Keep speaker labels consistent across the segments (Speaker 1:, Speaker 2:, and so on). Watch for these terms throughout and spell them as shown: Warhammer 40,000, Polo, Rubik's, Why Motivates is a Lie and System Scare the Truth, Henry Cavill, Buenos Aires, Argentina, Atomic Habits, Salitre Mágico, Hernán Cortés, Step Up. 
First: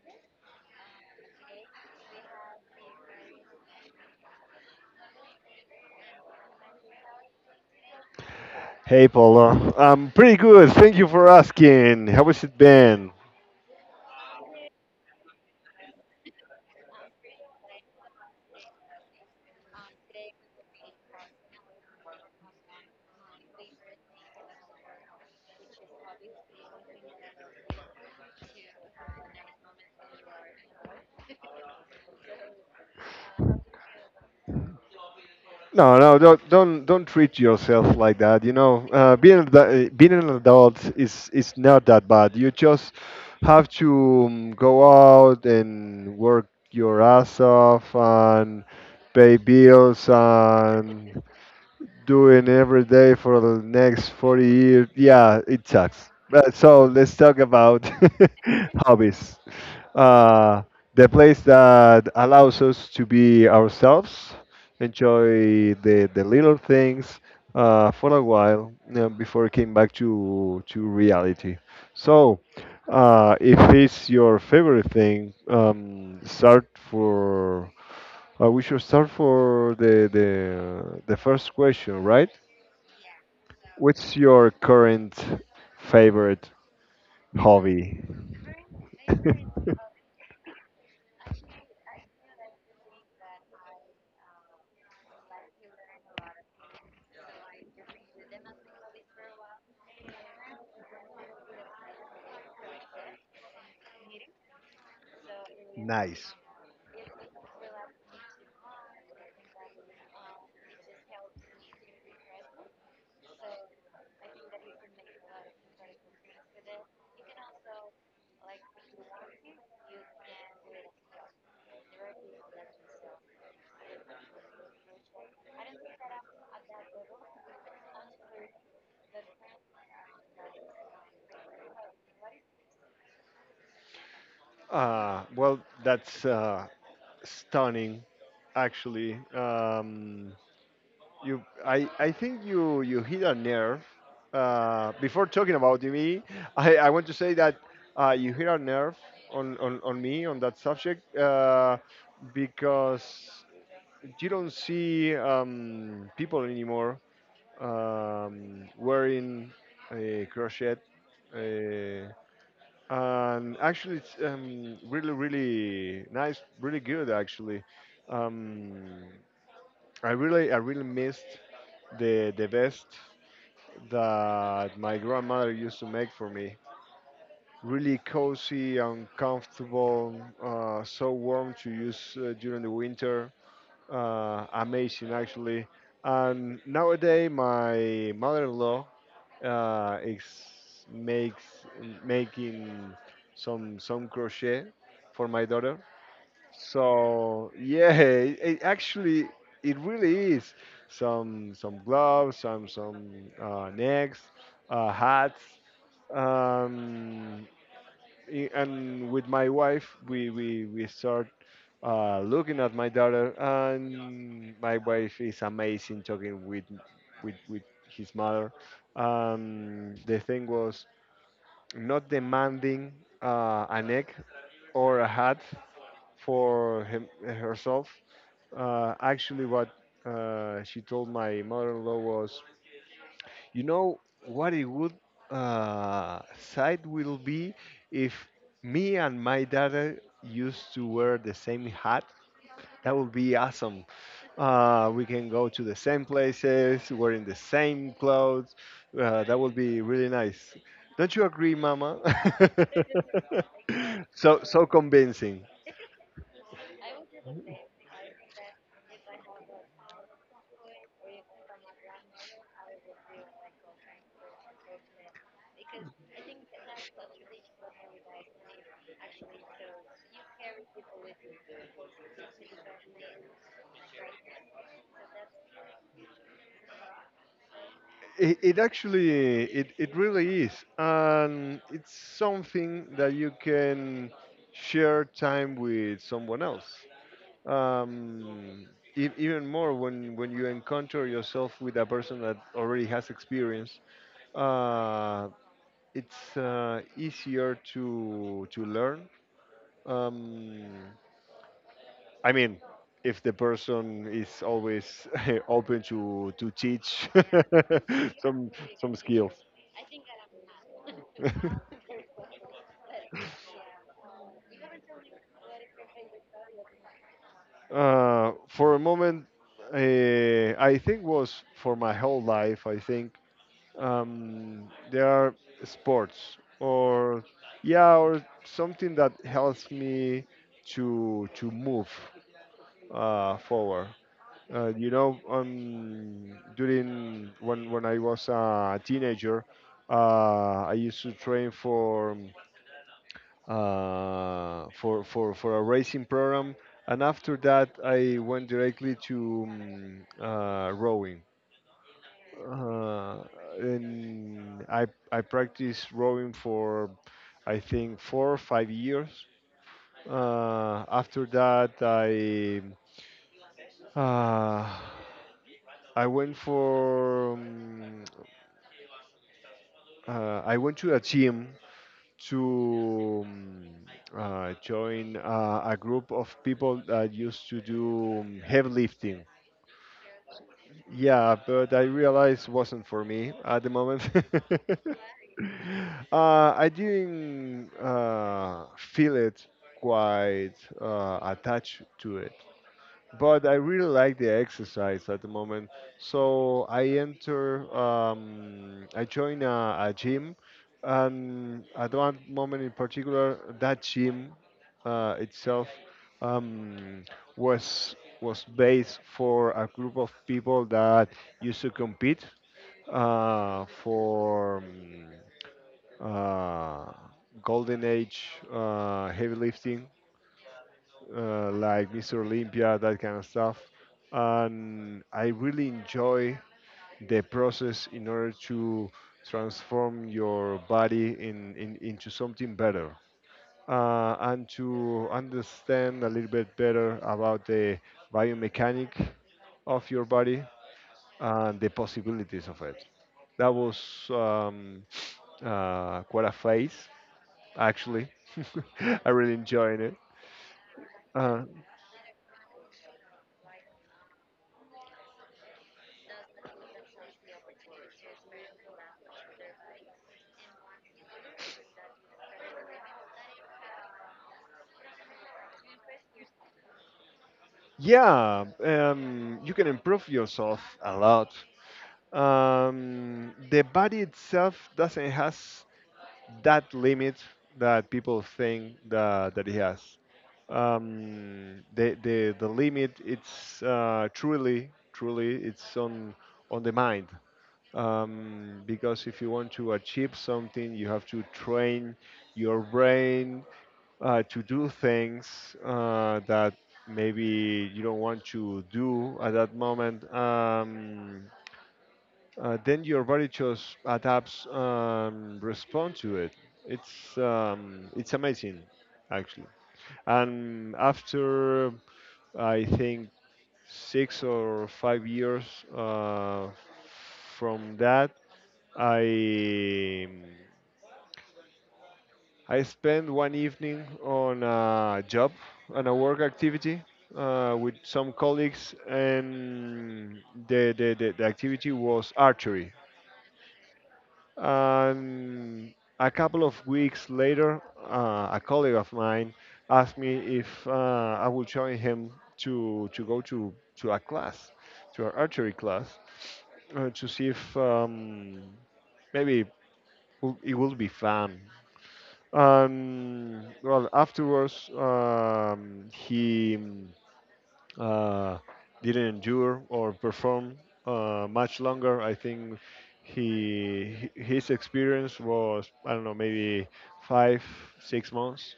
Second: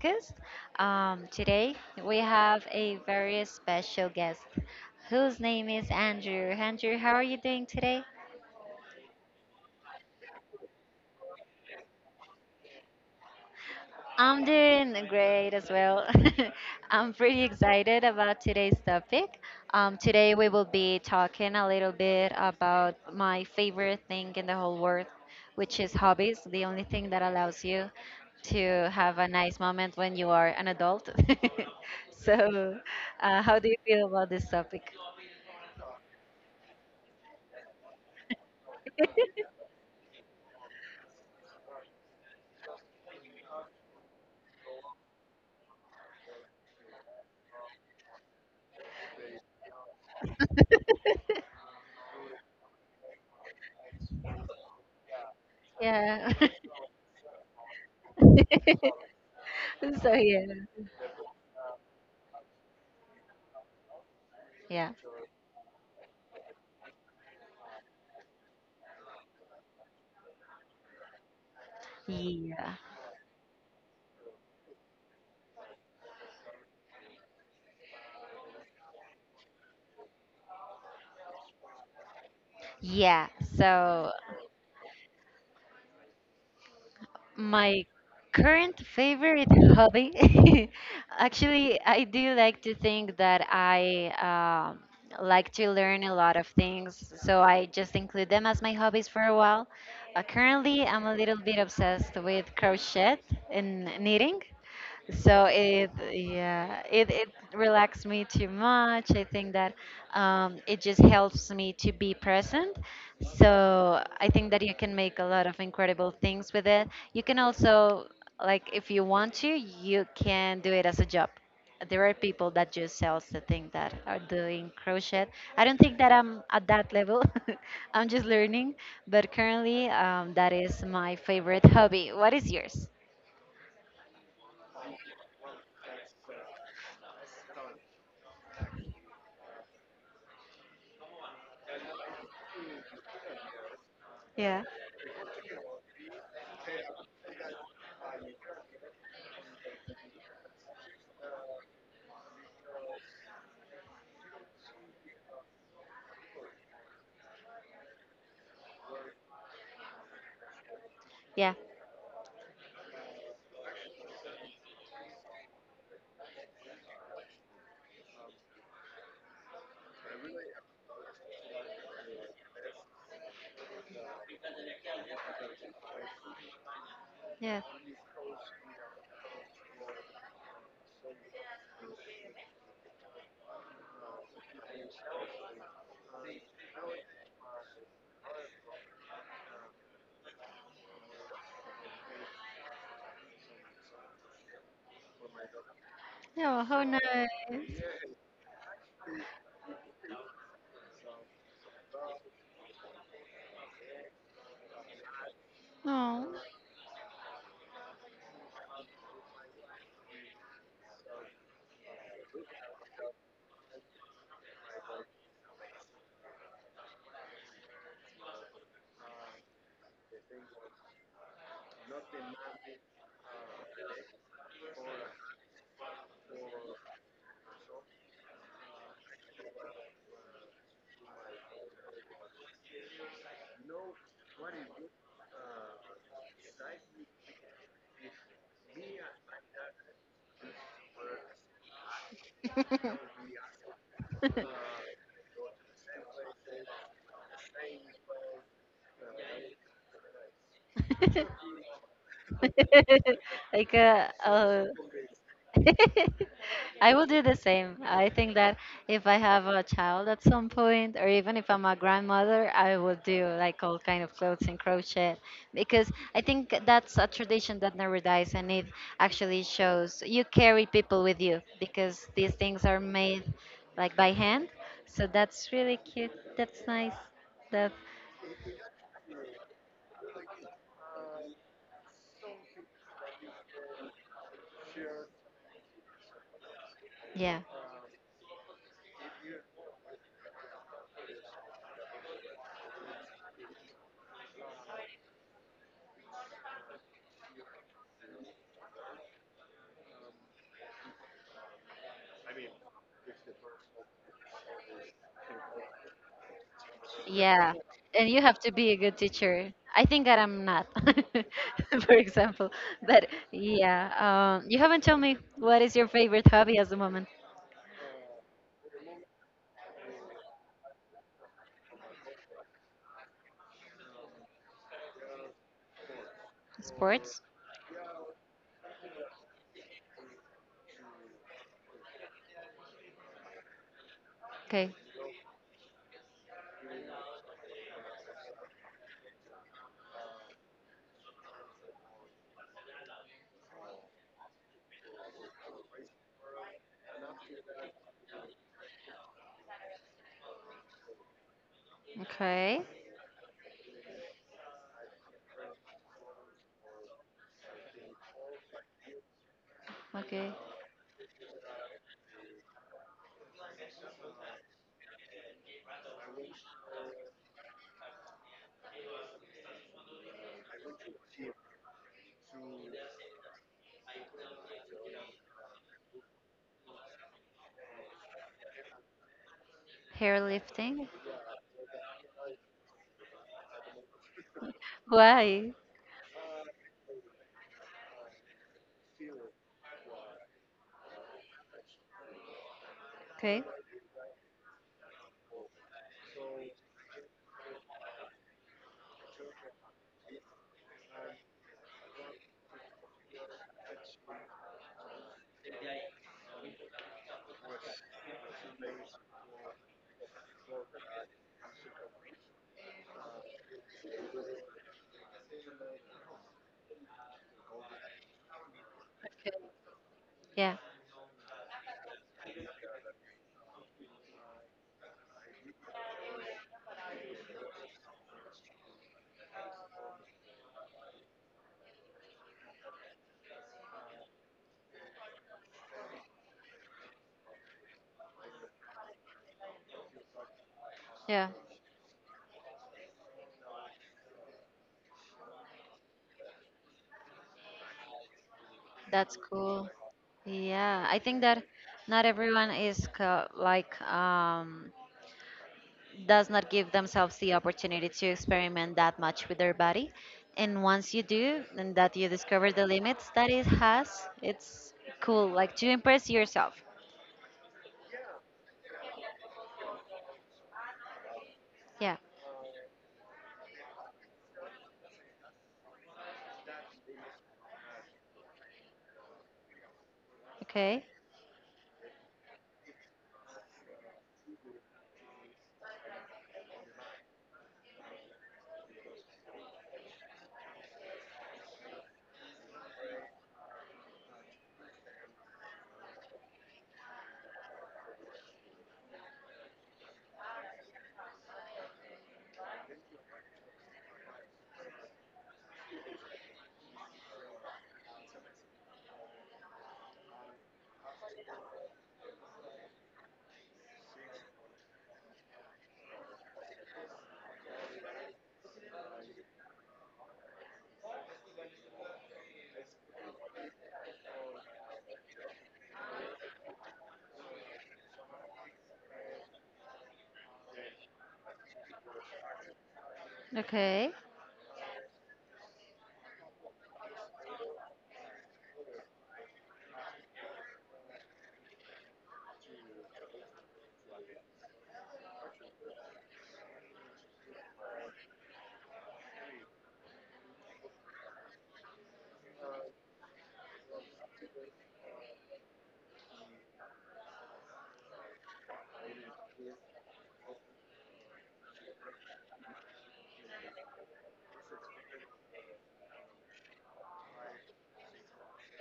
Speaker 1: podcast. Today, we have a very special guest whose name is Andrew. Andrew, how are you doing today?
Speaker 2: Hey, Polo. I'm pretty good. Thank you for asking. How has it been?
Speaker 1: I'm doing great as well. I'm pretty excited about today's topic. Today we will be talking a little bit about my favorite thing in the whole world, which is hobbies, the only thing that allows you to have a nice moment when you are an adult. so, how do you feel about this topic?
Speaker 2: No, no, don't treat yourself like that. You know, being an being an adult is not that bad. You just have to go out and work your ass off and pay bills and doing every day for the next 40 years. Yeah, it sucks.
Speaker 1: Yeah.
Speaker 2: But so let's talk about hobbies.
Speaker 1: So, yeah.
Speaker 2: Uh, the place that allows us to be ourselves,
Speaker 1: Yeah.
Speaker 2: enjoy the little things for a while, you know, before it came back to reality. So,
Speaker 1: Yeah.
Speaker 2: if it's your favorite thing, start for. We should start for the first question, right?
Speaker 1: Yeah. So
Speaker 2: What's your current favorite
Speaker 1: my
Speaker 2: hobby?
Speaker 1: current favorite hobby, actually, I do like to think that I like to learn a lot of things, so I just include them as my hobbies for a while. Currently, I'm a little bit obsessed with crochet and knitting. So it,
Speaker 2: Nice.
Speaker 1: yeah, it, it relaxed me too much. I think that it just helps me to be present. So I think that you can make a lot of incredible things with it. You can also, like, if you want to, you can do it as a job. There are people that just sells the thing that are doing crochet. I don't think that I'm at that level. I'm just learning, but currently that is my favorite hobby. What is yours?
Speaker 2: Well, that's stunning, actually. I think you hit a nerve.
Speaker 1: Yeah.
Speaker 2: Before talking about me, I want to say that you hit a nerve on me on that subject, because you don't see people anymore, wearing a crochet.
Speaker 1: Yeah.
Speaker 2: Uh, and actually it's, really really nice, really good actually. Um, i really i really missed the best that my grandmother used to make for me.
Speaker 1: Yeah.
Speaker 2: Really cozy and comfortable, so warm to use during the winter. Amazing, actually. And nowadays my mother-in-law, it's makes making some crochet for my daughter.
Speaker 1: Oh, how nice.
Speaker 2: So yeah, it actually it really is some gloves, some necks, hats.
Speaker 1: Oh.
Speaker 2: Um, and with my wife we start looking at my daughter, and my wife is amazing talking with his mother. The thing was not demanding an egg or a hat for him, herself. Actually what She told my mother-in-law, was "you know what a good uh, sight will be if me and my daughter used to wear the same hat. That would be awesome. We can go to the same places, wearing the same clothes. That would be really nice. Don't you agree, Mama?"
Speaker 1: like a,
Speaker 2: so
Speaker 1: uh,
Speaker 2: so convincing.
Speaker 1: I will do the same. I think that if I have a child at some point, or even if I'm a grandmother, I will do like all kind of clothes and crochet because I think that's a tradition that never dies, and it actually shows you carry people with you because these things are made like by hand. So that's really cute. That's nice. That.
Speaker 2: It actually it really is, and it's something that you can share time with someone else.
Speaker 1: Yeah.
Speaker 2: um, Even more, when you encounter yourself with a person that already has experience, uh, it's easier to learn. Um, i mean, if the person is always open to teach
Speaker 1: Yeah. And you have
Speaker 2: some
Speaker 1: to be a good
Speaker 2: skills.
Speaker 1: teacher. I think that I'm not, for example. But yeah, you haven't told me what is your favorite hobby at the moment?
Speaker 2: For a moment, uh, I think was for my whole life. I think there are sports
Speaker 1: Sports?
Speaker 2: or, yeah, or something that helps me to move forward.
Speaker 1: Okay.
Speaker 2: You know, during when I was a teenager, I used to train for, for a racing program, and after that I went directly to rowing.
Speaker 1: Okay.
Speaker 2: Uh, and I practiced rowing for, I think, 4 or 5 years.
Speaker 1: Okay.
Speaker 2: After that uh, I went for, I went to a gym to, join a group of people that used to do heavy lifting.
Speaker 1: Hair lifting.
Speaker 2: Yeah, but I realized wasn't for me at the moment.
Speaker 1: Why?
Speaker 2: I didn't feel it quite attached to it,
Speaker 1: Okay.
Speaker 2: but I really like the exercise at the moment. So I enter, I join a gym, and at one moment in particular, that gym itself, um, was was based for a group of people that used to compete for uh, golden age heavy
Speaker 1: Okay.
Speaker 2: lifting,
Speaker 1: Yeah.
Speaker 2: like Mr. Olympia, that kind of stuff. And I really enjoy the process in order to transform your body in into something better, and to understand a little bit better about the biomechanic of your body
Speaker 1: Yeah.
Speaker 2: and the possibilities of it. That was, um, quite a phase, actually. I
Speaker 1: That's
Speaker 2: really
Speaker 1: cool.
Speaker 2: enjoyed it.
Speaker 1: Yeah. I think
Speaker 2: Uh,
Speaker 1: that not everyone is co- does not give themselves the opportunity to experiment that much with their body. And once you do, and that you discover the limits that it has, it's cool, like to impress yourself.
Speaker 2: Yeah, you can improve yourself a lot.
Speaker 1: Yeah.
Speaker 2: The body itself doesn't has that limit that people think that it has.
Speaker 1: Okay.
Speaker 2: The limit it's truly it's on the mind, because if you want to achieve something you have to train your brain to do things that maybe you don't want to do at that moment, then your body just adapts, respond to it. It's, it's amazing, actually. And after, I think, 6 or 5 years uh, from that, I I spent one evening on a job, on a work activity with some colleagues, and the activity was archery.
Speaker 1: Okay.
Speaker 2: And a couple of weeks later, a colleague of mine asked me if I would join him to go to a class, to an archery class, to see if maybe it will be fun. Well, afterwards, he uh, didn't endure or perform much longer. I think his experience was, I don't know, maybe 5 6 months,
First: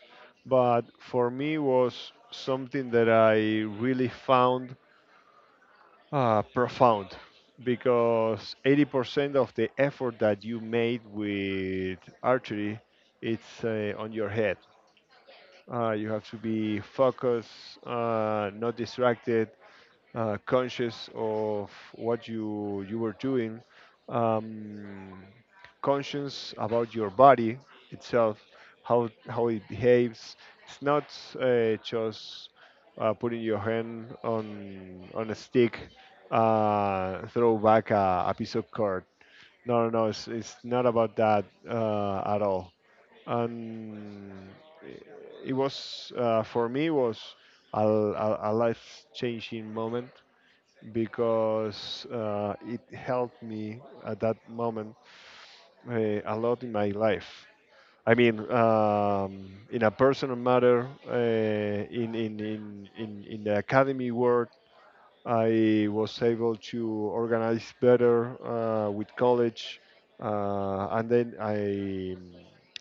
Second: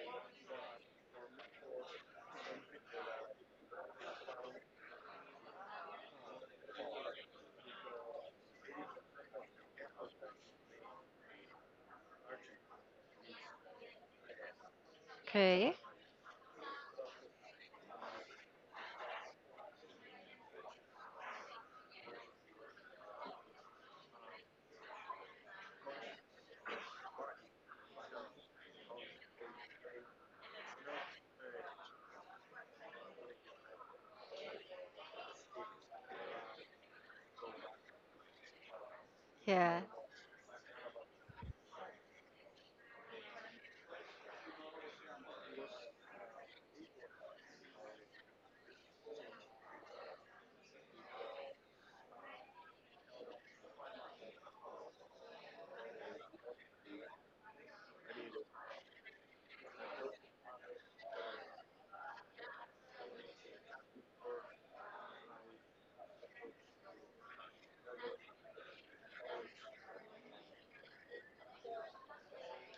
Speaker 2: but for me was something that I really found profound, because 80% of the effort that you made with archery it's on your head.
Speaker 1: Okay.
Speaker 2: You have to be focused, not distracted, conscious of what you were doing, um, conscious about your body itself, how it behaves. It's not just putting your hand on a stick, throw back a piece of cord.
Speaker 1: Yeah.
Speaker 2: No, no, no. It's not about that at all. And eh, it was for me was a life changing moment because it helped me at that moment uh, a lot in my life. I mean, in a personal matter, in the academy world, I was able to organize better with college, and then I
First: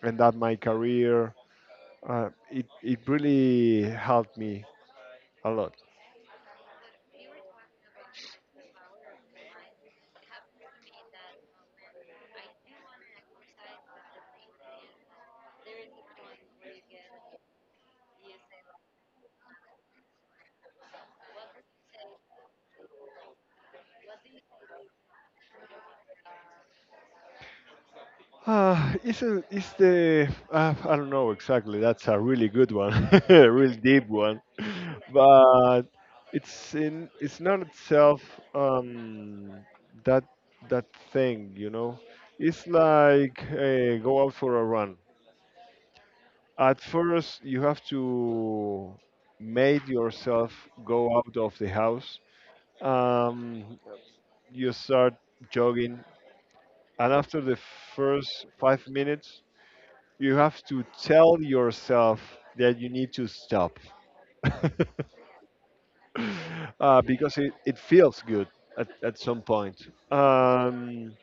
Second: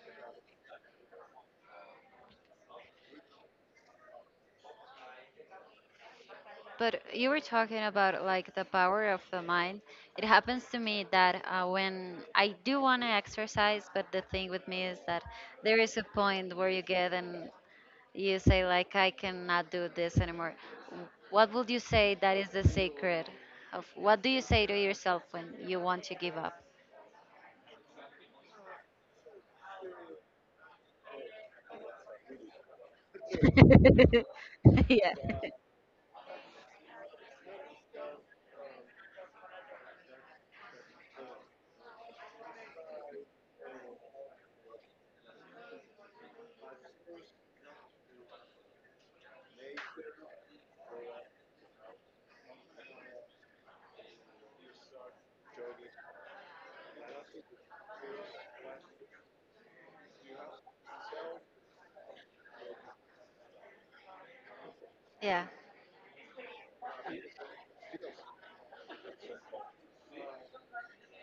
Speaker 2: end up my career. It it really helped me a lot.
Speaker 1: But you were talking about like the power of the mind. It happens to me that when I do want to exercise, but the thing with me is that there is a point where you get an You say like I cannot do this anymore. What would you say that is the secret of what do you say to yourself when you want to give up?
Speaker 2: It's the, I don't know exactly. That's a really good one, a really deep one,
Speaker 1: yeah.
Speaker 2: but it's not itself um, that that thing. You know, it's like go out for a run. At first, you have to make yourself go out of the house. Um, you start jogging. And after the first 5 minutes, you have to tell yourself that you need to stop
Speaker 1: Yeah.
Speaker 2: because it feels good at some point. Um,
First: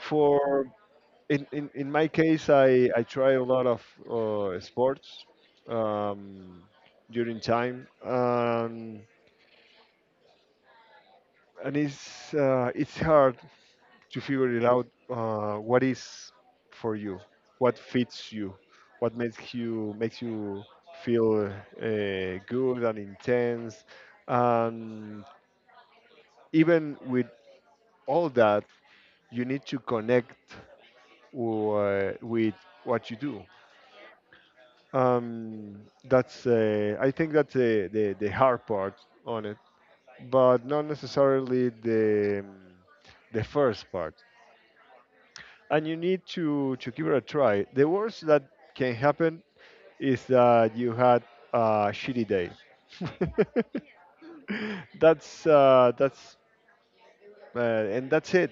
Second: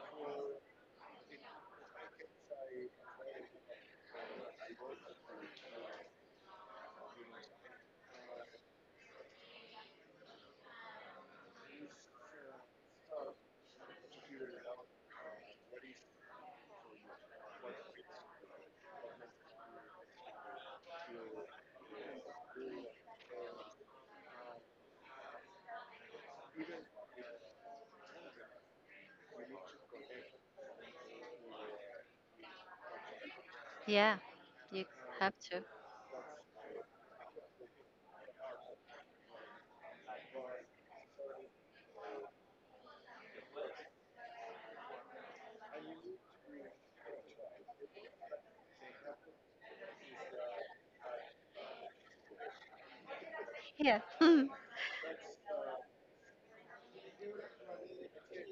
Speaker 2: for in my case, I try a lot of sports um, during time, and it's, it's hard to figure it out what is for you, what fits you, what makes you feel good and intense, and even with all that, you need to connect with what you do.
Speaker 1: Yeah. You have to.
Speaker 2: Um, that's I think that's the hard part on it, but not necessarily the first part, and you need to give it a try. The worst that can happen is that you had a shitty day.
Speaker 1: Yeah.
Speaker 2: That's And that's it.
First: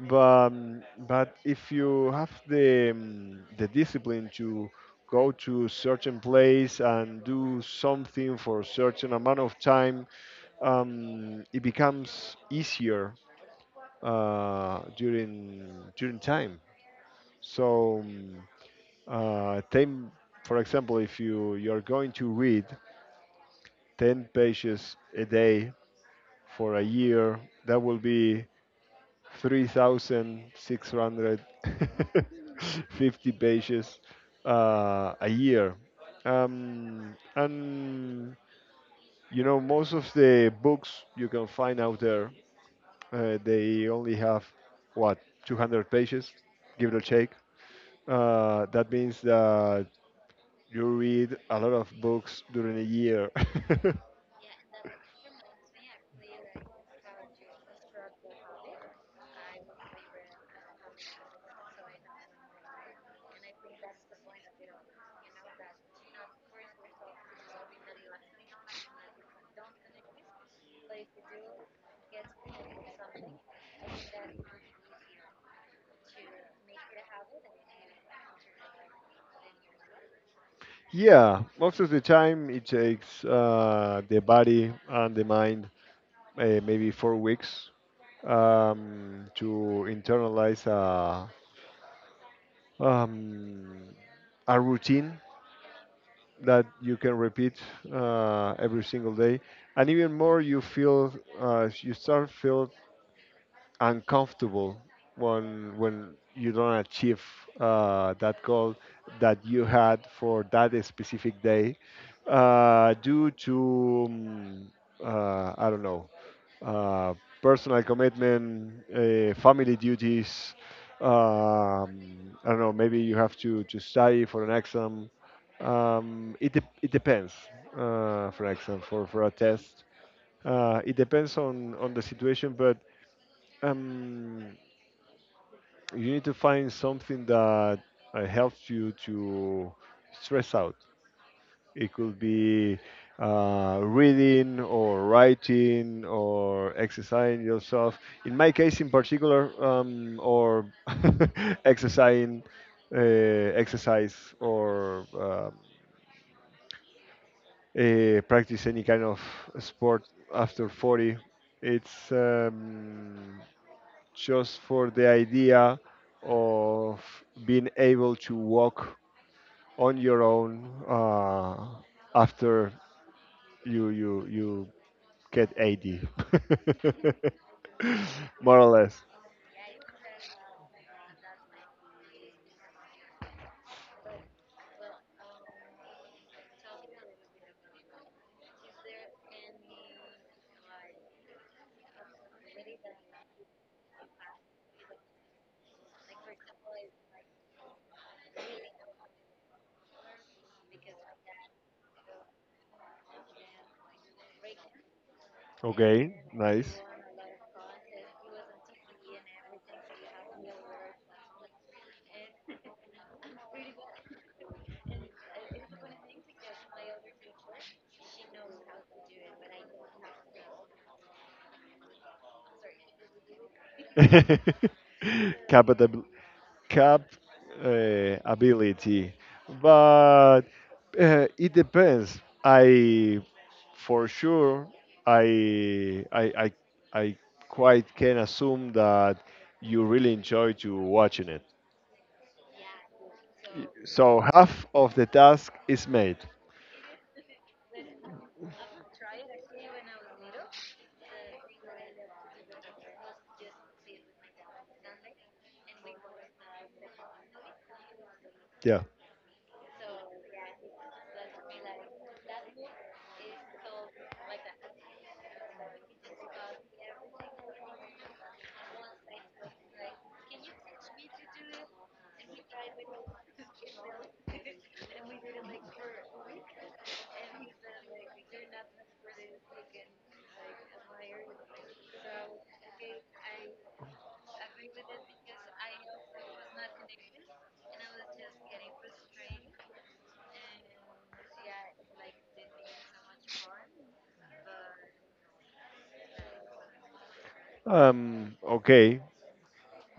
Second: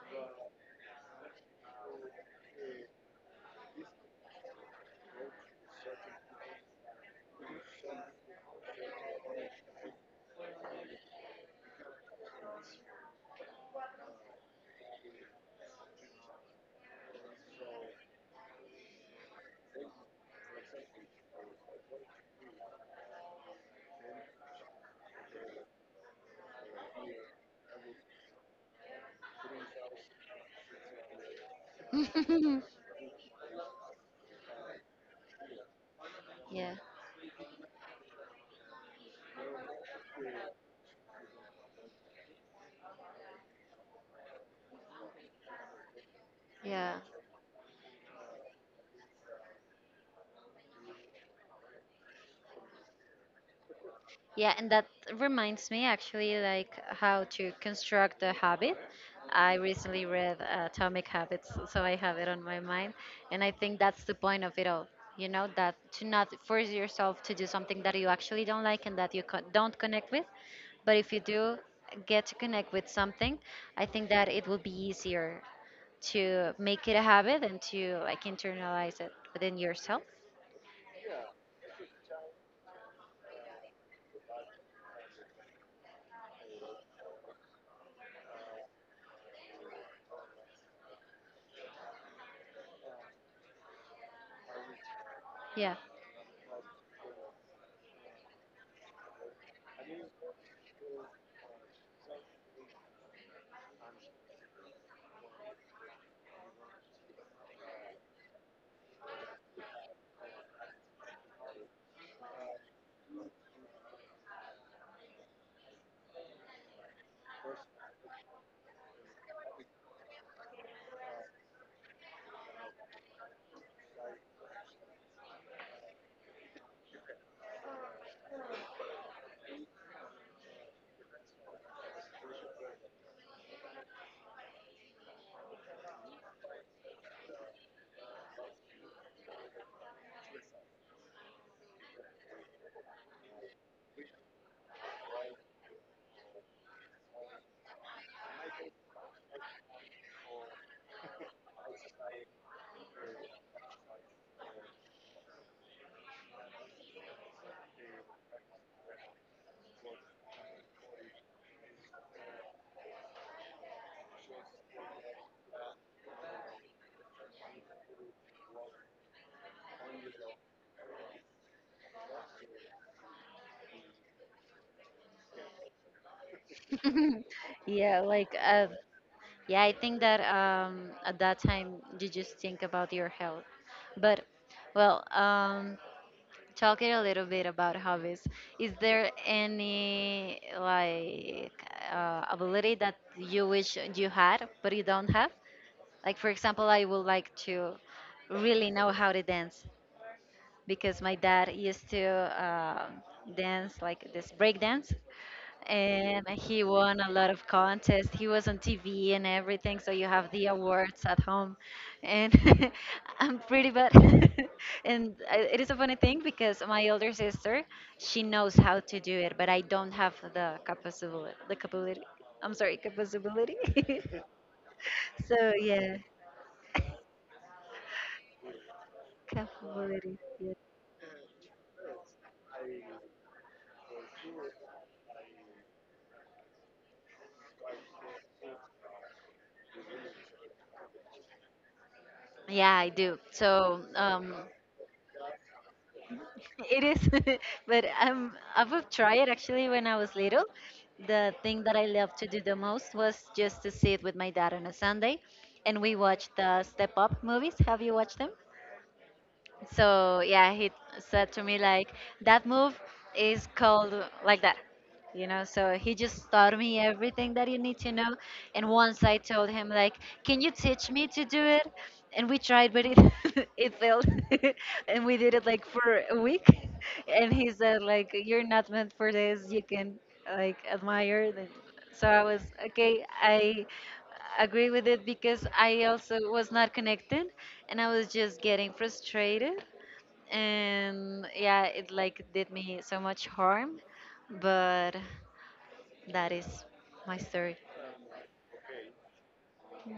Speaker 2: But, but if you have the, the discipline to go to certain place and do something for a certain amount of time, it becomes easier uh, during during time. So. 10, for example, if you're going to read 10 pages a day for a year, that will be 3,650 pages a year.
Speaker 1: yeah.
Speaker 2: And you know, most of the books you can find out there, they only have, what, 200 pages, give
Speaker 1: Yeah.
Speaker 2: it a shake. That means that you read a lot of books during a year.
Speaker 1: Yeah, and that reminds me actually like how to construct a habit. I recently read Atomic Habits, so I have it on my mind, and I think that's the point of it all. You know, that to not force yourself to do something that you actually don't like and that you don't connect with, but if you do get to connect with something, I think that it will be easier to make it a habit and to like internalize it within yourself.
Speaker 2: yeah, most of the time it takes the body and the mind maybe 4 weeks, to internalize um, a routine
Speaker 1: Yeah.
Speaker 2: that you can repeat every single day. And even more, you feel, you start feel uncomfortable when you don't achieve that goal that you had for that specific day due to I don't know, uh, personal commitment, family duties. I don't know. Maybe you have to study for an exam. It depends. For an exam, for a test, it depends on the situation, but, um, you need to find something that helps you to stress out. It could be reading or writing or exercising yourself. In my case, in particular, or exercising, exercise or, practice any kind of sport after 40. It's, just for the idea of being able to walk on your own, after you get 80,
Speaker 1: yeah, like
Speaker 2: more
Speaker 1: uh,
Speaker 2: or less.
Speaker 1: Yeah, I think that at that time you just think about your health. But, well, talking a little bit about hobbies, is there any ability that you wish you had but you don't have? Like, for example, I would like to really know how to dance because my dad used to um dance like this break dance
Speaker 2: Okay.
Speaker 1: and he
Speaker 2: Nice.
Speaker 1: won a lot of contests. He was on TV and everything, so you have the awards at home. And I'm pretty bad. and it is a funny thing because my older sister, she knows how to do it, but I don't have the capability. The capability. I'm sorry, capability. so yeah,
Speaker 2: capital cap Ability,
Speaker 1: capability.
Speaker 2: but
Speaker 1: Yeah,
Speaker 2: it depends. I For sure I I I I quite can assume that you really enjoy to watching it.
Speaker 1: yeah, I do. So
Speaker 2: So half of the task is made.
Speaker 1: it is, but I would try it actually when I was little. The thing that I loved to do the most was just to sit with my dad on a Sunday and we watched the Step Up movies. Have you watched them?
Speaker 2: Yeah.
Speaker 1: So yeah, he said to me like that move is called like that. You know, so he just taught me everything that you need to know. And once I told him like, "Can you teach me to do it?" And we tried, but it it failed. and we did it like for a week. And he said like, "You're not meant for this. You can like admire." So I was okay. I agree with it because I also was not connected and I was just getting frustrated. And yeah, it like did me so much harm. But that is my story.
Speaker 2: Okay.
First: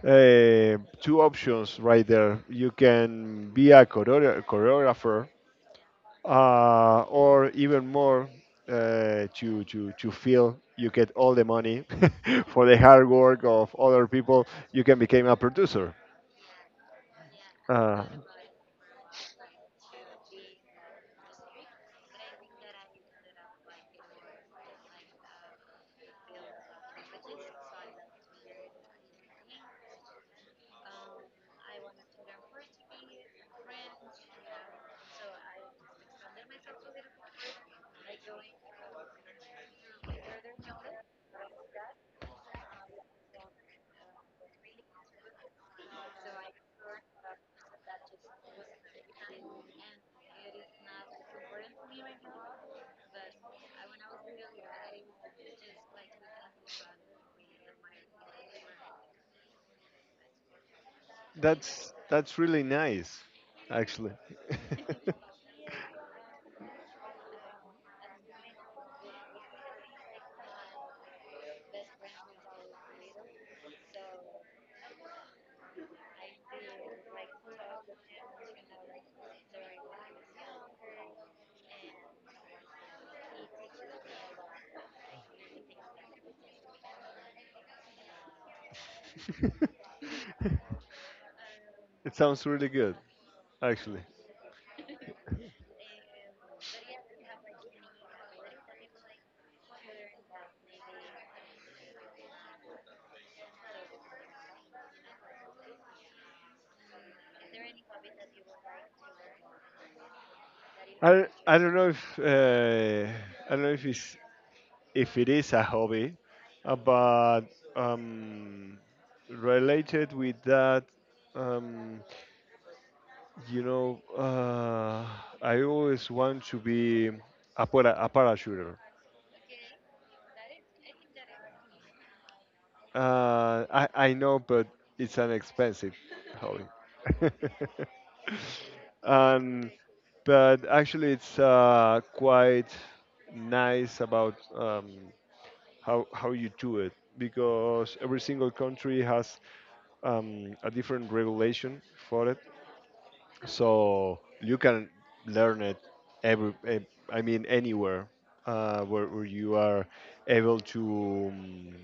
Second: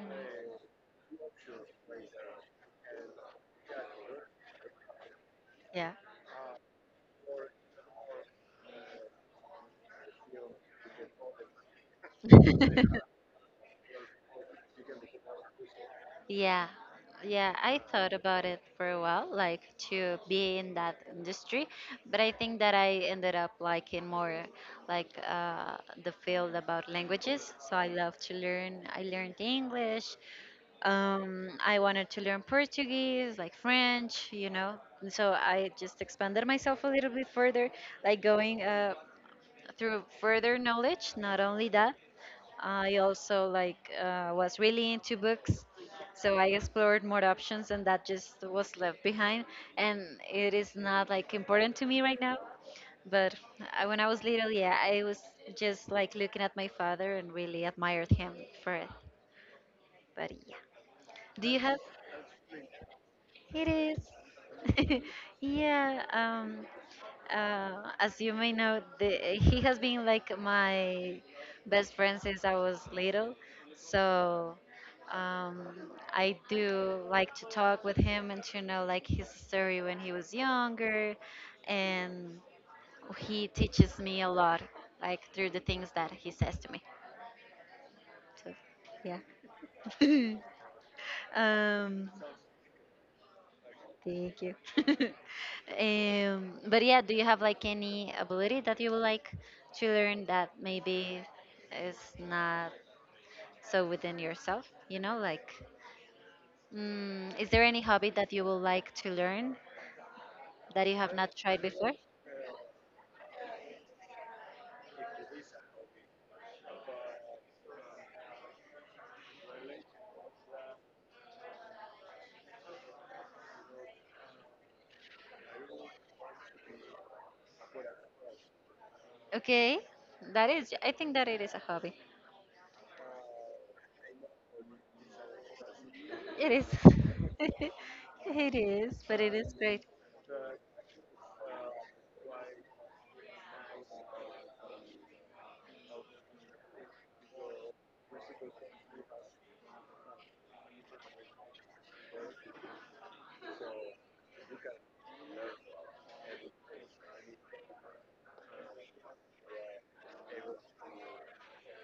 Speaker 2: Two options right there. You can be a choreographer,
Speaker 1: Yeah.
Speaker 2: or even more, to feel you get all the money for the hard work of other people, you can become a producer.
Speaker 1: Yeah, yeah, I
Speaker 2: Uh,
Speaker 1: thought about it for a while, like to be in that industry, but I think that I ended up liking more like uh, the field about languages. So I love to learn. I learned English. I wanted to learn Portuguese, like French, you know. And so I just expanded myself a little bit further, like going through further knowledge. Not only that, I also was really into books, so I explored more options, and that just was left behind. And it is not like important to me right now. But I, when I was little, yeah, I was just like looking at my father and really admired him for it. But yeah, do you have?
Speaker 2: that's really nice,
Speaker 1: It
Speaker 2: actually.
Speaker 1: is. yeah. As you may know, the, he has been like my best friend since I was little. So um, I do like to talk with him and to know like his story when he was younger, and he teaches me a lot, like through the things that he says to me. So yeah. um,
Speaker 2: It sounds really good, actually.
Speaker 1: thank you. But yeah, do you have like any ability that you would like to learn that maybe is not so within yourself? You know, like, mm, is there any hobby that you would like to learn that you have
Speaker 2: I,
Speaker 1: not
Speaker 2: I
Speaker 1: tried
Speaker 2: don't know
Speaker 1: before?
Speaker 2: if I don't know if it's if it is a hobby, but um, related with that, um, you know, uh, I always want to be a parachuter.
Speaker 1: Okay, that is, I think that it is a hobby.
Speaker 2: I know, but it's an expensive
Speaker 1: It
Speaker 2: hobby.
Speaker 1: is. It is, but it is
Speaker 2: um,
Speaker 1: great.
Speaker 2: but actually, it's quite nice about how you do it, because every single country has a different regulation for it, so you can learn it every. eh, I mean, anywhere where you are able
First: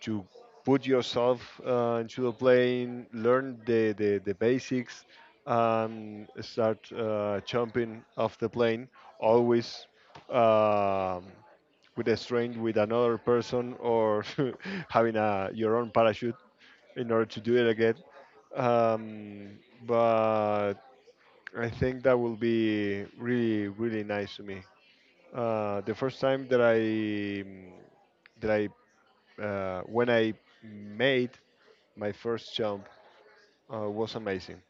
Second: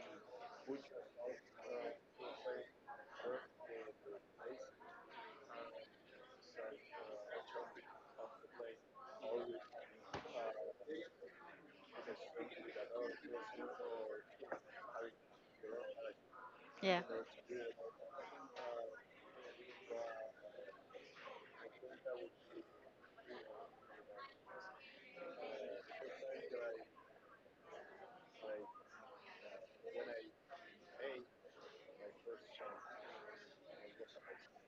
Speaker 2: to put yourself into the plane, learn the basics, start jumping off the plane. Always. Um, with a strange with another person, or having a your own parachute,
Speaker 1: Yeah.
Speaker 2: in order to do it again. Um, but I think that will be really, really nice to me. The first time that I mm, that I when I made my first jump, was amazing.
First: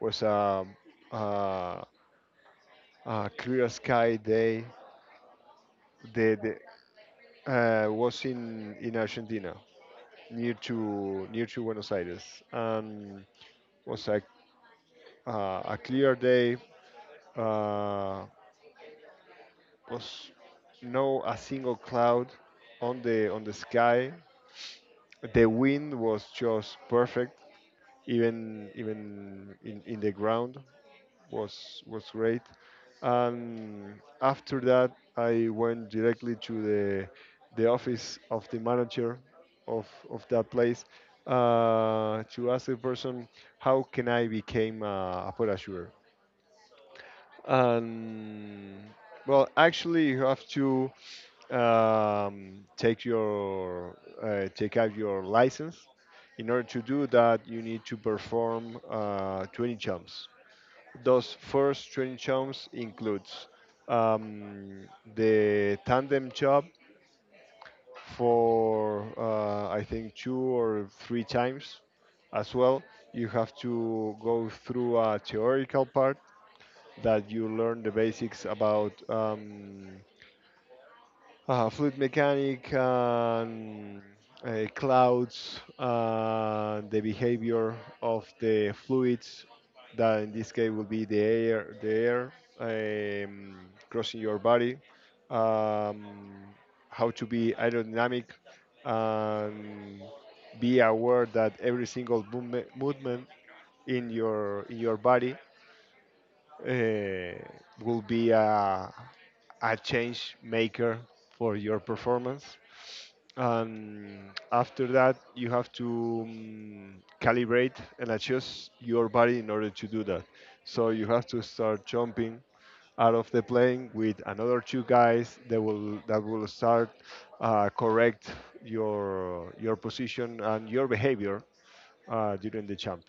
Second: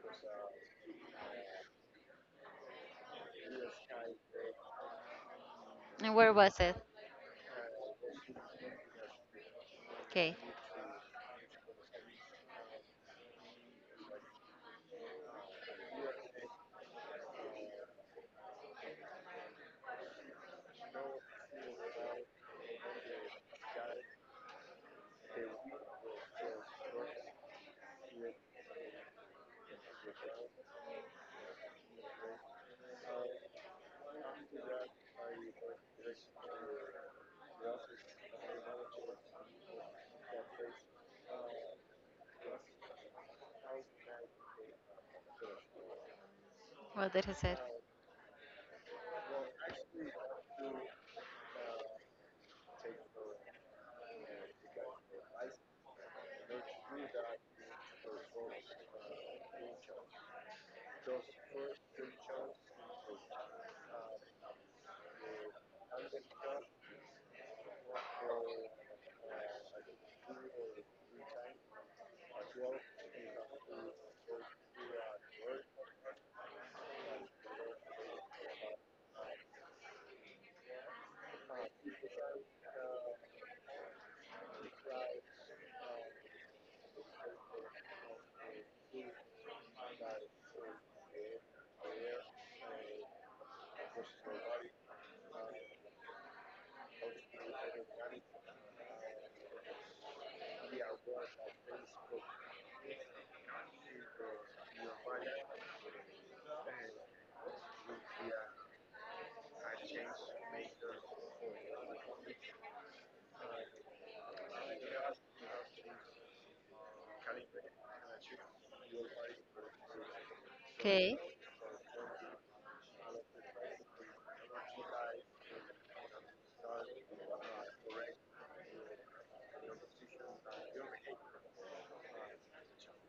Speaker 2: Was uh a clear sky day.
Speaker 1: And
Speaker 2: The,
Speaker 1: where was it?
Speaker 2: the Was in Argentina,
Speaker 1: Okay.
Speaker 2: near to Buenos Aires, and was like a clear day. Uh, was no a single cloud on the sky. The wind was just perfect. Even in the ground was great. And after that, I went directly to the office of the manager of that place, to ask the person how can I become a parachuter.
Speaker 1: What did he say?
Speaker 2: And well, actually, you have to take out your license. In order to do that, you need to perform 20 jumps. Those first 20 jumps includes um, the tandem jump for I think two or three times. As well, you have to go through a theoretical part that you learn the basics about. Fluid mechanic, and clouds, the behavior of the fluids, that in this case will be the air, um, crossing your body, um, how to be aerodynamic, and be aware that every single movement in your body uh, will be a change maker for your performance. And after that, you have to calibrate and adjust your body in order to do that. So you
Speaker 1: Okay.
Speaker 2: have to start jumping out of the plane with another two guys that will start, correct your position and your behavior during the jump.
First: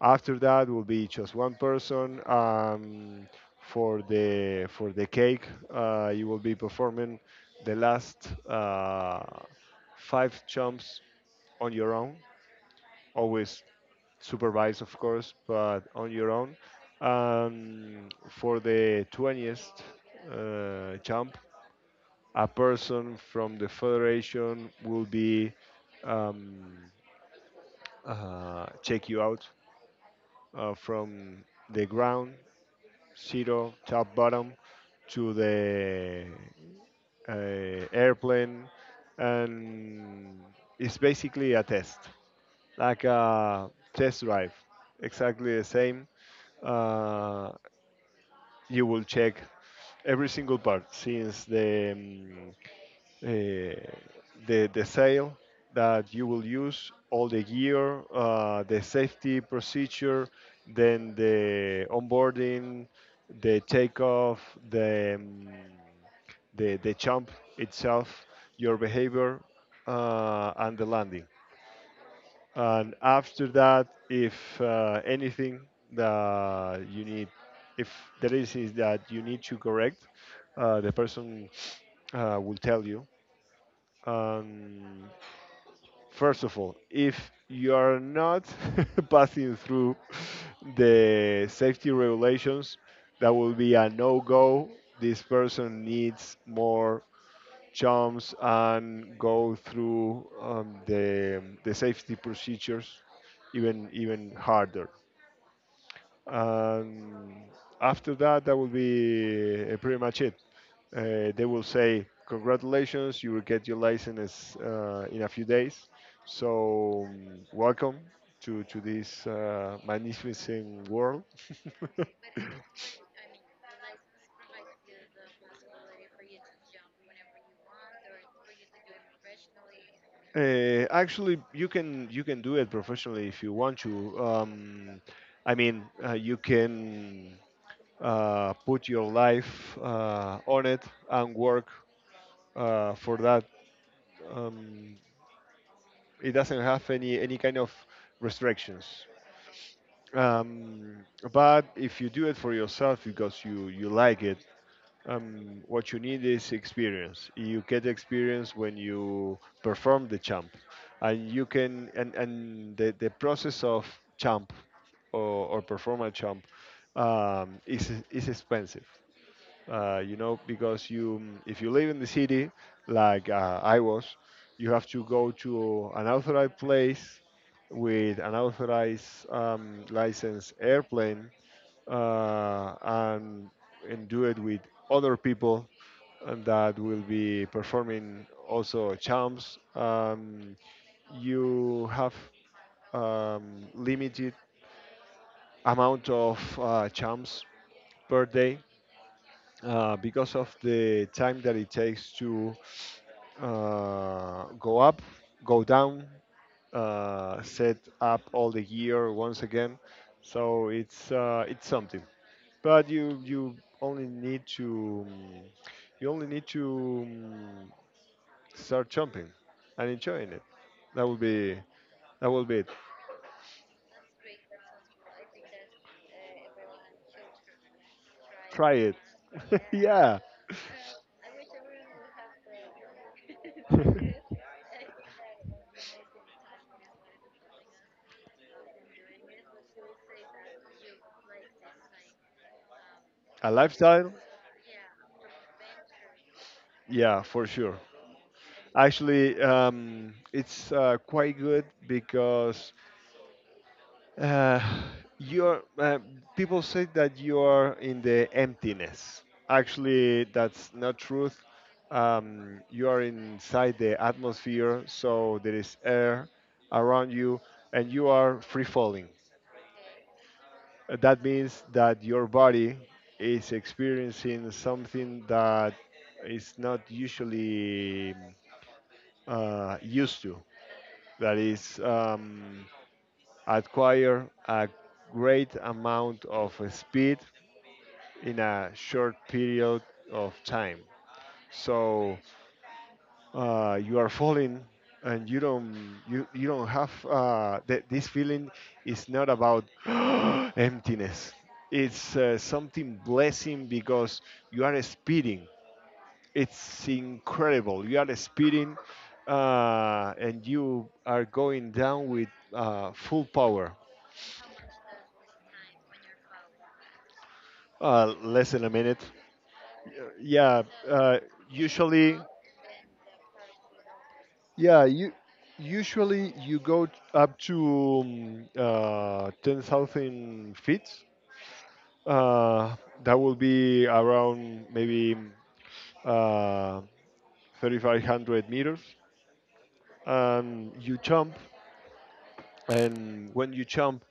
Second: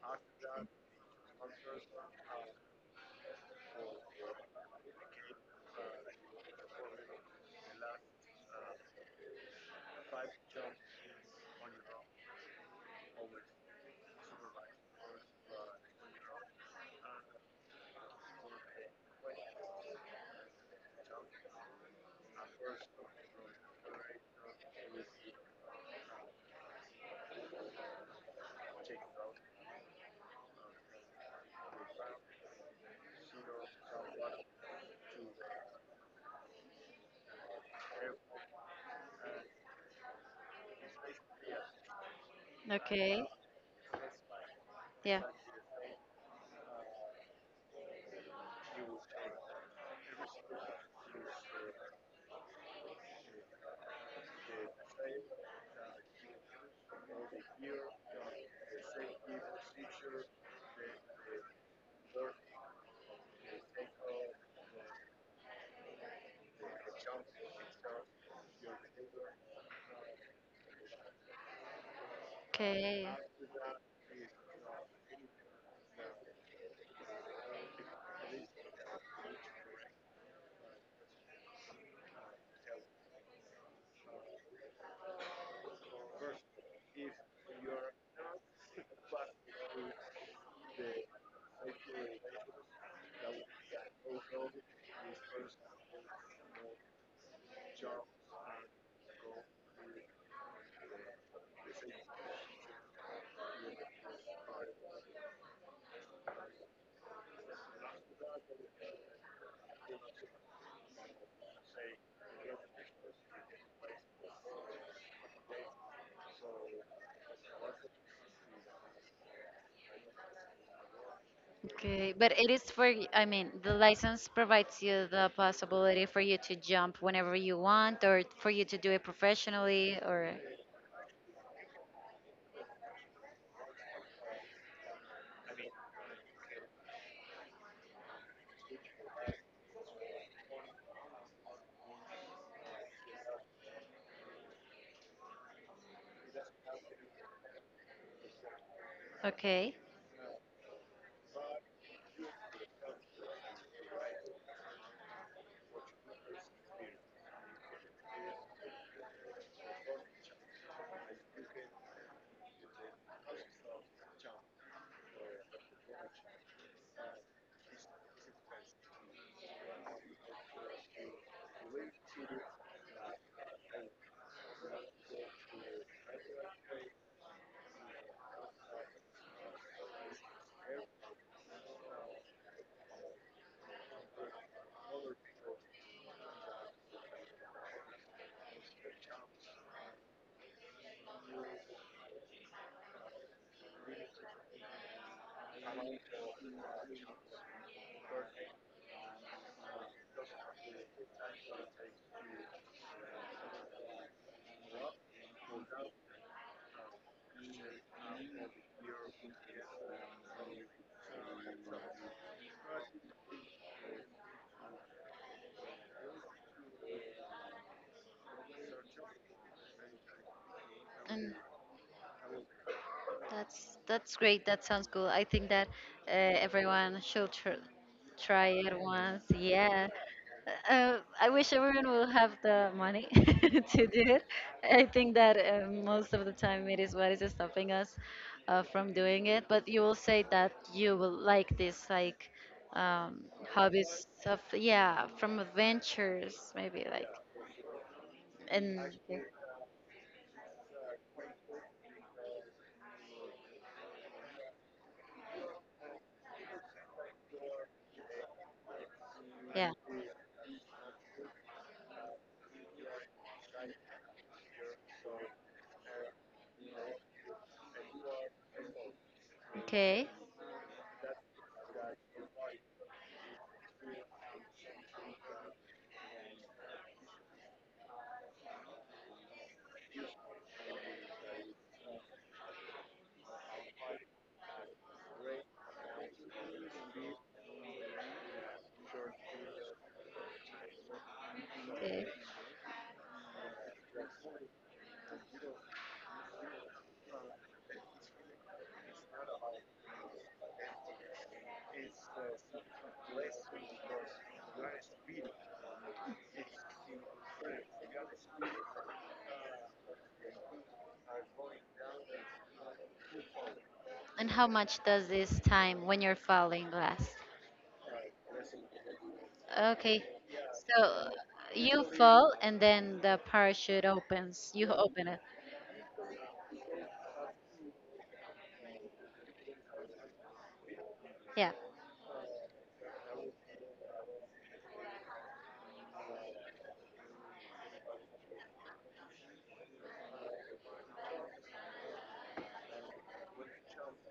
Speaker 2: After that will be just one person. For the cake, you will be performing the last five jumps on your own. Always supervised, of course, but on your own. For the 20th jump, a person from the federation will be, um, check you out from the ground zero, top bottom, to the airplane, and it's basically a test, like
Speaker 1: Okay.
Speaker 2: a test drive,
Speaker 1: Yeah.
Speaker 2: exactly the same. uh, you will check every single part, since the uh, the sail that you will use, all the gear, the safety procedure, then the onboarding, the takeoff, the the jump itself, your behavior, and the landing. And
Speaker 1: Okay,
Speaker 2: after that, if anything that you need, if there is that you need to correct, the person will tell you. um, First of all, if you are not passing through the safety regulations, that will be a no go. This person needs more jumps and go through the safety procedures, even harder. Um, after that, that will be pretty much it. They will say congratulations, you will get your license in a few days. So welcome to this magnificent world.
Speaker 1: okay. But it is for, I mean, the license provides you the possibility for you to jump whenever you want or for you to do it professionally or,
Speaker 2: Actually, you can do it professionally if you want to. I mean, you can put your life on it and work for that. Um, it doesn't have any kind of restrictions.
Speaker 1: okay.
Speaker 2: Um, but if you do it for yourself because you like it, what you need is experience. You get experience when you perform the champ, and you can and the process of champ, or, or perform a champ, is expensive. Because you, if you live in the city, like I was, you have to go to an authorized place with an authorized licensed airplane, and do it with other people, and that will be performing also charms. You have limited amount of charms per day, because of the time that it takes to go up, go down, set up all the gear once again. So it's something. But only need to um, you only need to, start jumping and enjoying it. That will be that will be it.
Speaker 1: That's great. That sounds cool. I think that everyone should tr try
Speaker 2: Try
Speaker 1: it
Speaker 2: it.
Speaker 1: once. Yeah.
Speaker 2: Yeah.
Speaker 1: I wish everyone will have the money to do it. I think that most of the time it is what is stopping us from doing it. But you will say that you will like this, um,
Speaker 2: A
Speaker 1: hobbies
Speaker 2: lifestyle?
Speaker 1: of yeah, from adventures maybe like
Speaker 2: Yeah, for sure.
Speaker 1: and
Speaker 2: Actually, it's quite good because, uh, you're, uh, people say that you are in the emptiness.
Speaker 1: yeah.
Speaker 2: Actually, that's not truth. You are inside the atmosphere, so there is air around you, and you are free falling.
Speaker 1: Okay.
Speaker 2: That means that your body is experiencing something that is not usually used to. That is, acquire a great amount of speed in a short period of time.
Speaker 1: Okay.
Speaker 2: So you are falling, and you don't have this feeling. Is not about emptiness. It's something blessing, because you are speeding, it's incredible. You are speeding, and you are going down with full power.
Speaker 1: And how much does this time when you're falling last?
Speaker 2: Less than a minute.
Speaker 1: Okay,
Speaker 2: Yeah,
Speaker 1: so
Speaker 2: uh,
Speaker 1: you
Speaker 2: usually,
Speaker 1: fall and then the parachute opens. You
Speaker 2: yeah,
Speaker 1: open it.
Speaker 2: you go up to 10,000 feet.
Speaker 1: Yeah.
Speaker 2: Uh, that will be around maybe uh, 3,500 meters. And you jump, and when you jump,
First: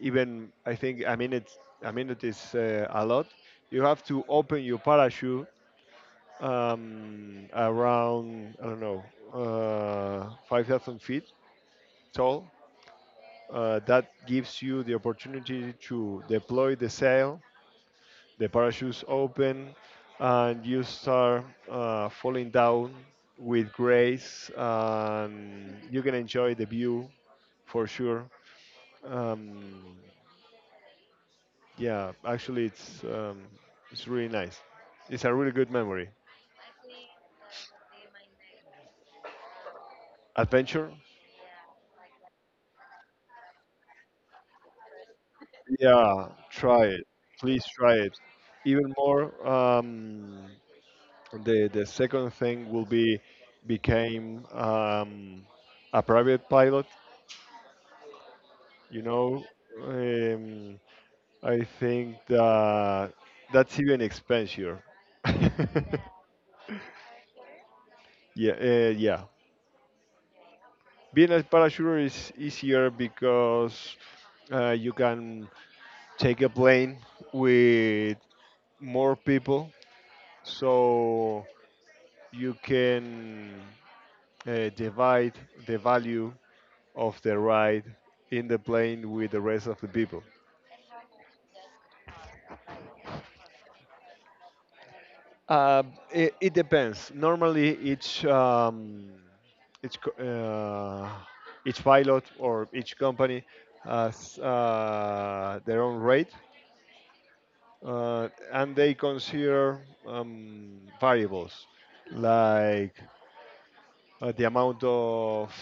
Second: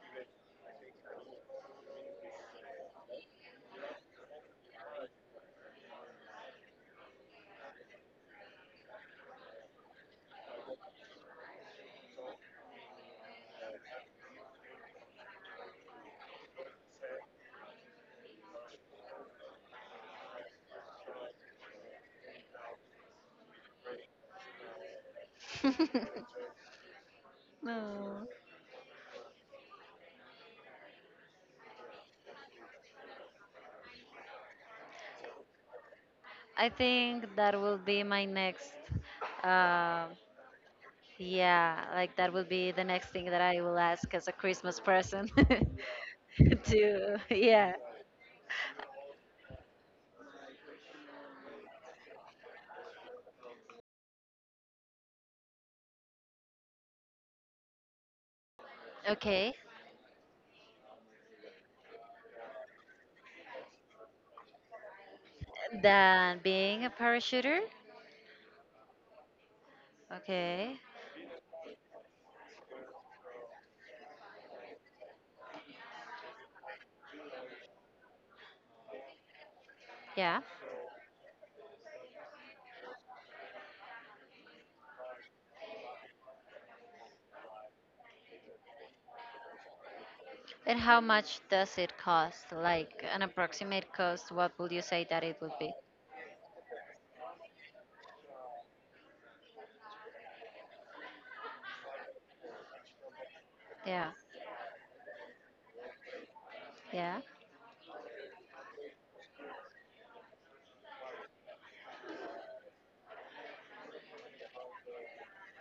Speaker 2: even, I think, I mean it. I mean it is a lot. You have to open your parachute around, I don't know, 5,000 feet tall. That gives you the opportunity to deploy the sail. The parachute's open, and you start falling down with grace. And you can enjoy the view, for
Speaker 1: No.
Speaker 2: sure. Um, Yeah actually, it's really nice. It's a really good memory.
Speaker 1: I think that will be my next. Um,
Speaker 2: Adventure?
Speaker 1: yeah, like that will be the next thing that I will ask as a Christmas present.
Speaker 2: Yeah, try it.
Speaker 1: to
Speaker 2: Please
Speaker 1: yeah.
Speaker 2: try it. Even more, the second thing will be, became a private pilot. You know,
Speaker 1: Okay.
Speaker 2: um, I think that that's even expensive.
Speaker 1: Then being a parachuter.
Speaker 2: Yeah, yeah.
Speaker 1: Okay.
Speaker 2: Being a parachuter is easier because you can take a plane with more people,
Speaker 1: Yeah.
Speaker 2: so you can divide the value of the ride in the plane with the rest of the people.
Speaker 1: And how much does it cost? Like an approximate cost, what would you say that it would be?
Speaker 2: Uh, it depends. Normally, each co- uh, each pilot or each company
Speaker 1: Yeah.
Speaker 2: has their own rate,
Speaker 1: Yeah.
Speaker 2: and they consider variables, like the amount of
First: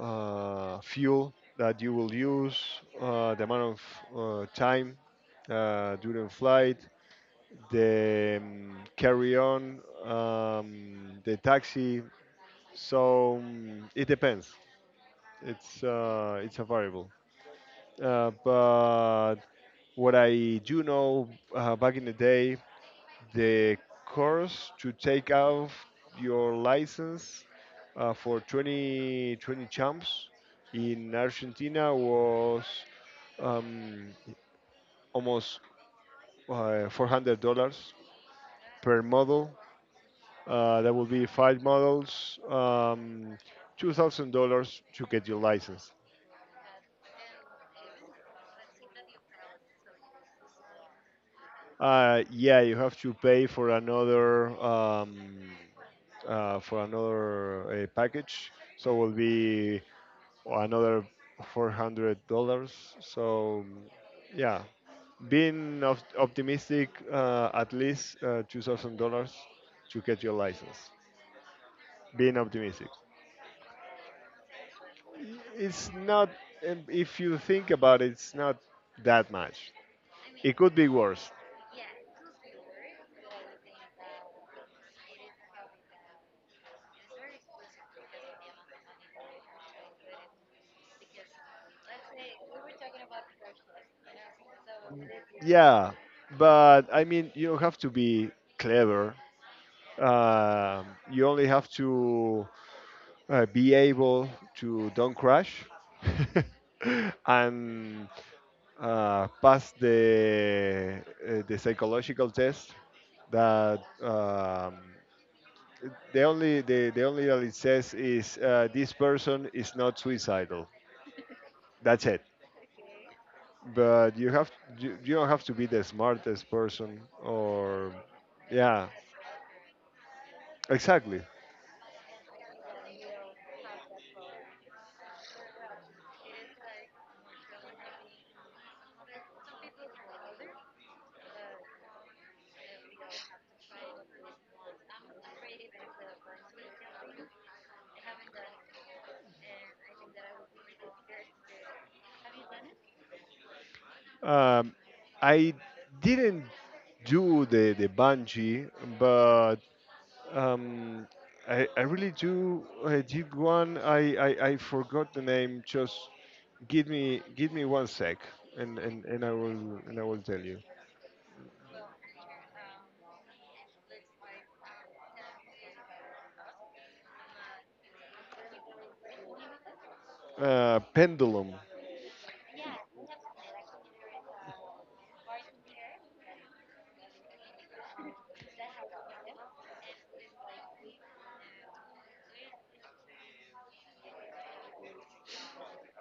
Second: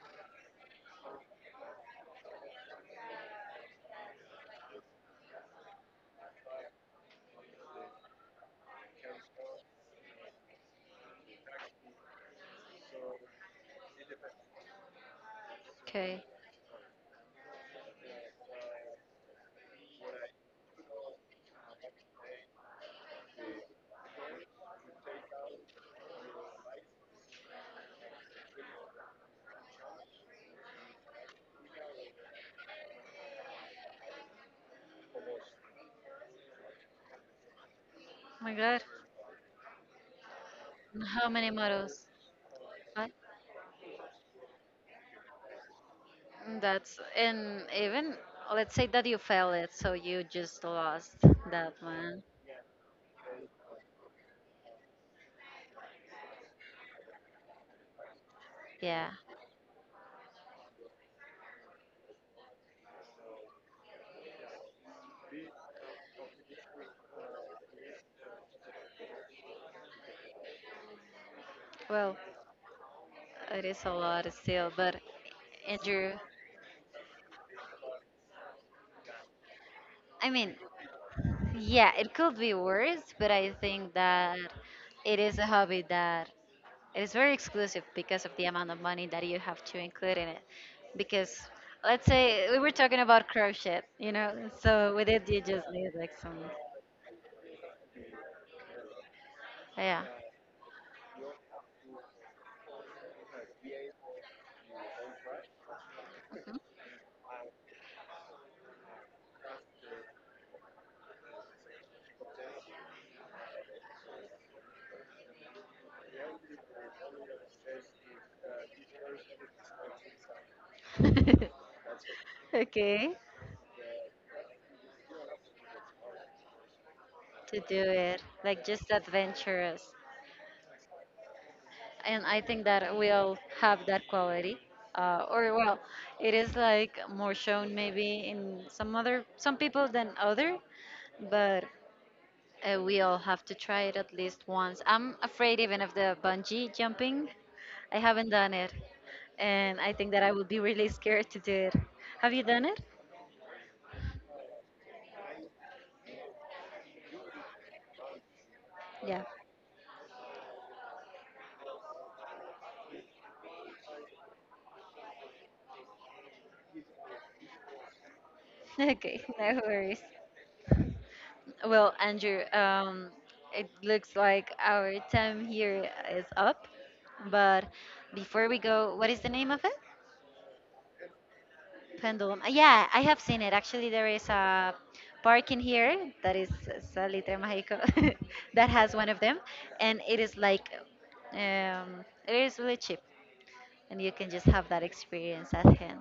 Speaker 2: fuel that you will use, the amount of time during flight, the carry on, the taxi. So it depends. It's
Speaker 1: Okay.
Speaker 2: uh, it's a variable. But what I do know, back in the day, the course to take off your license for 2020 champs in Argentina was um, almost $400
Speaker 1: Oh my God.
Speaker 2: per model. That will
Speaker 1: And
Speaker 2: be
Speaker 1: how many
Speaker 2: five
Speaker 1: models?
Speaker 2: models,
Speaker 1: What?
Speaker 2: $2,000 to get your license.
Speaker 1: Mm, that's and even let's say that you fail it, so you just lost that
Speaker 2: Uh,
Speaker 1: one.
Speaker 2: yeah, you have to pay for another package. So it
Speaker 1: Yeah.
Speaker 2: will be another $400. So yeah, being optimistic, at least $2,000 to get your license.
Speaker 1: Well,
Speaker 2: Being optimistic,
Speaker 1: it is a lot still, but
Speaker 2: it's
Speaker 1: Andrew,
Speaker 2: not. If you think about it, it's not that much.
Speaker 1: I mean,
Speaker 2: It could be worse.
Speaker 1: yeah, it could be worse, but I think that it is a hobby that it is very exclusive because of the amount of money that you have to include in it. Because let's say we were talking about crochet, you know, so with it you just
Speaker 2: Yeah,
Speaker 1: need like some,
Speaker 2: but I mean, you don't have to be clever.
Speaker 1: yeah.
Speaker 2: You only have to be able to don't crash
Speaker 1: Mhm.
Speaker 2: and pass the psychological test, that the only that it says is, this person is not suicidal. That's it.
Speaker 1: okay,
Speaker 2: But you don't have to be the smartest person,
Speaker 1: to do
Speaker 2: or,
Speaker 1: it, like
Speaker 2: yeah,
Speaker 1: just adventurous.
Speaker 2: exactly.
Speaker 1: And I think that we all have that quality. Or well, it is like more shown maybe in some other some people than other, but uh, we all have to try it at least once. I'm afraid even of the bungee jumping. I haven't done it, and I think that I would be really scared to do it. Have you done it?
Speaker 2: Um, I didn't do the bungee,
Speaker 1: Yeah.
Speaker 2: but, Um, I really do. I did one. I forgot the name. Just give me one sec, and
Speaker 1: Okay, no
Speaker 2: I
Speaker 1: worries.
Speaker 2: will tell you.
Speaker 1: Well, Andrew, it looks like our time here is up, but before we go, what is the name of it?
Speaker 2: Pendulum.
Speaker 1: Pendulum. Yeah, I have seen it. Actually, there is a park in here that is Salitre Mágico that has one of them, and it is like it is really cheap, and you can just have that experience at hand.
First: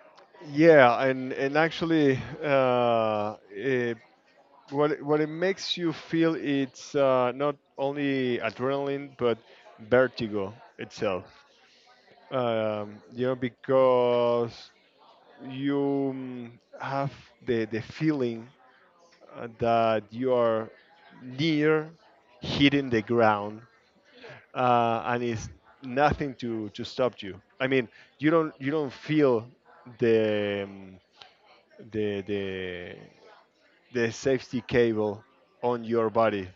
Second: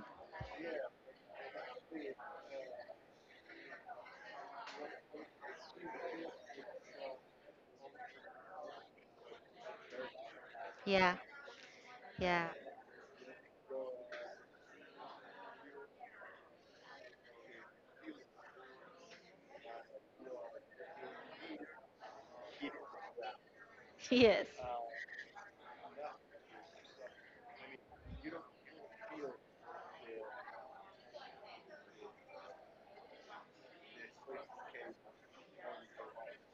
Speaker 2: Yeah, and actually, what it makes you feel, it's not only adrenaline, but vertigo
Speaker 1: Yeah,
Speaker 2: itself.
Speaker 1: yeah,
Speaker 2: Because you mm, have the feeling that you are near hitting the ground,
Speaker 1: yes,
Speaker 2: and it's nothing to stop you. I mean, you don't feel the, the the the safety cable on your body.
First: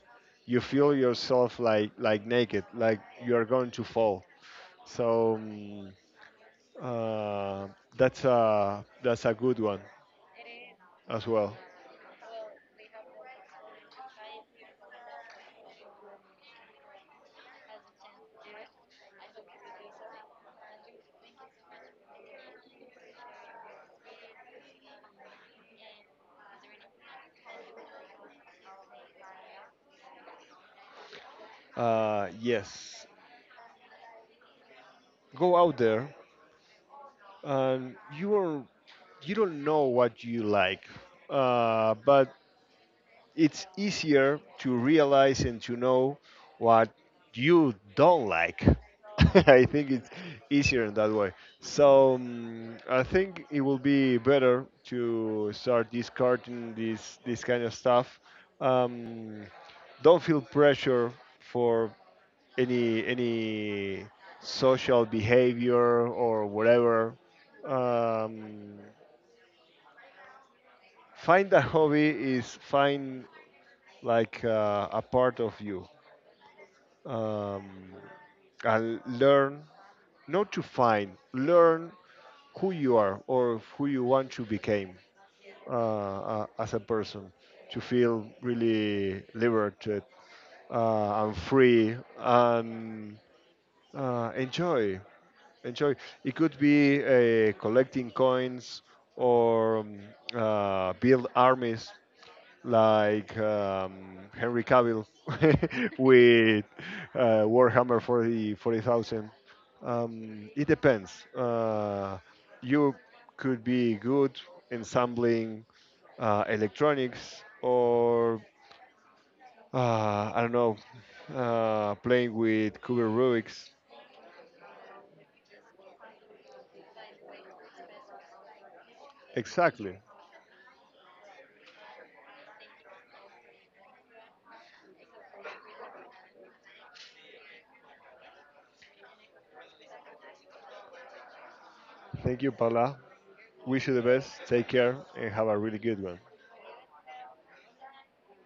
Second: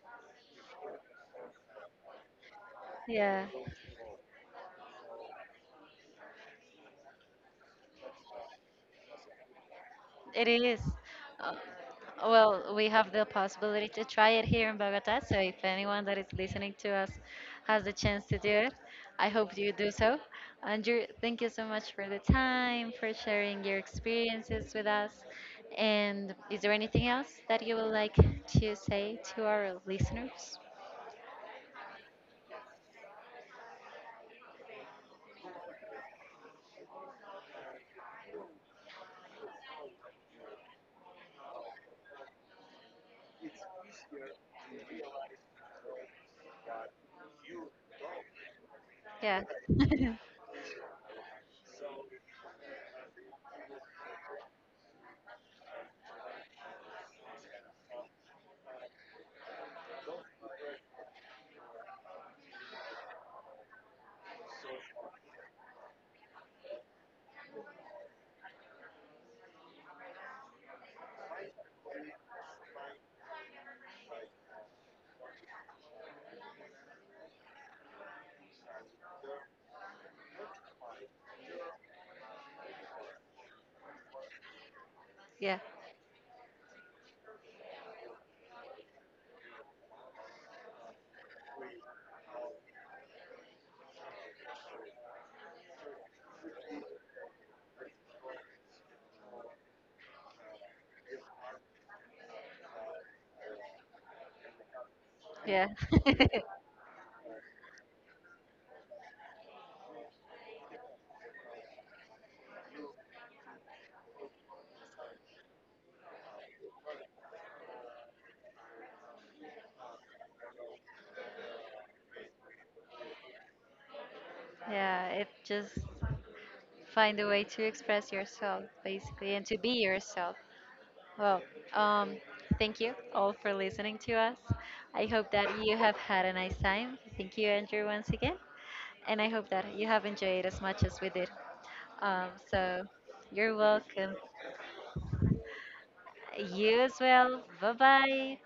Speaker 2: You feel yourself, like, naked, like you're
Speaker 1: yeah.
Speaker 2: going to fall. So uh, that's a good one
Speaker 1: It is.
Speaker 2: as
Speaker 1: Uh,
Speaker 2: well.
Speaker 1: well, we have the possibility to try it here in Bogota. So if anyone that is listening to us has the chance to do it, I hope you do so. Andrew, thank you so much for the time, for sharing your experiences with us. And is there anything else that you would like to say to our listeners?
Speaker 2: Yes, go out there, and you don't know what you like, but it's easier to realize and to know what you don't like.
Speaker 1: Yeah.
Speaker 2: I think it's easier in that way. So I think it will be better to start discarding this kind of stuff. Um, don't feel pressure for any social behavior or whatever. Um, find a hobby is find, like, a part of you, um, and learn, not to find learn who you are, or who you want to become,
Speaker 1: Yeah.
Speaker 2: as a person, to feel really liberated, and free, and enjoy. enjoy it could be collecting coins, or build armies, like, Henry Cavill,
Speaker 1: Yeah.
Speaker 2: with Warhammer 40 40,000. It depends. You could be good ensembling electronics, or I don't know, playing with Kuber Rubik's.
Speaker 1: yeah. It just find a way to express yourself, basically, and to be
Speaker 2: Exactly.
Speaker 1: yourself. Well, um, thank you all for listening to us. I hope that you have had a nice time. Thank you, Andrew, once again. And I hope that you have enjoyed as much as we did.
Speaker 2: Thank you,
Speaker 1: So
Speaker 2: Paula.
Speaker 1: you're
Speaker 2: Wish you the
Speaker 1: welcome.
Speaker 2: best. Take care and have a really good one.
Speaker 1: You as well. Bye bye.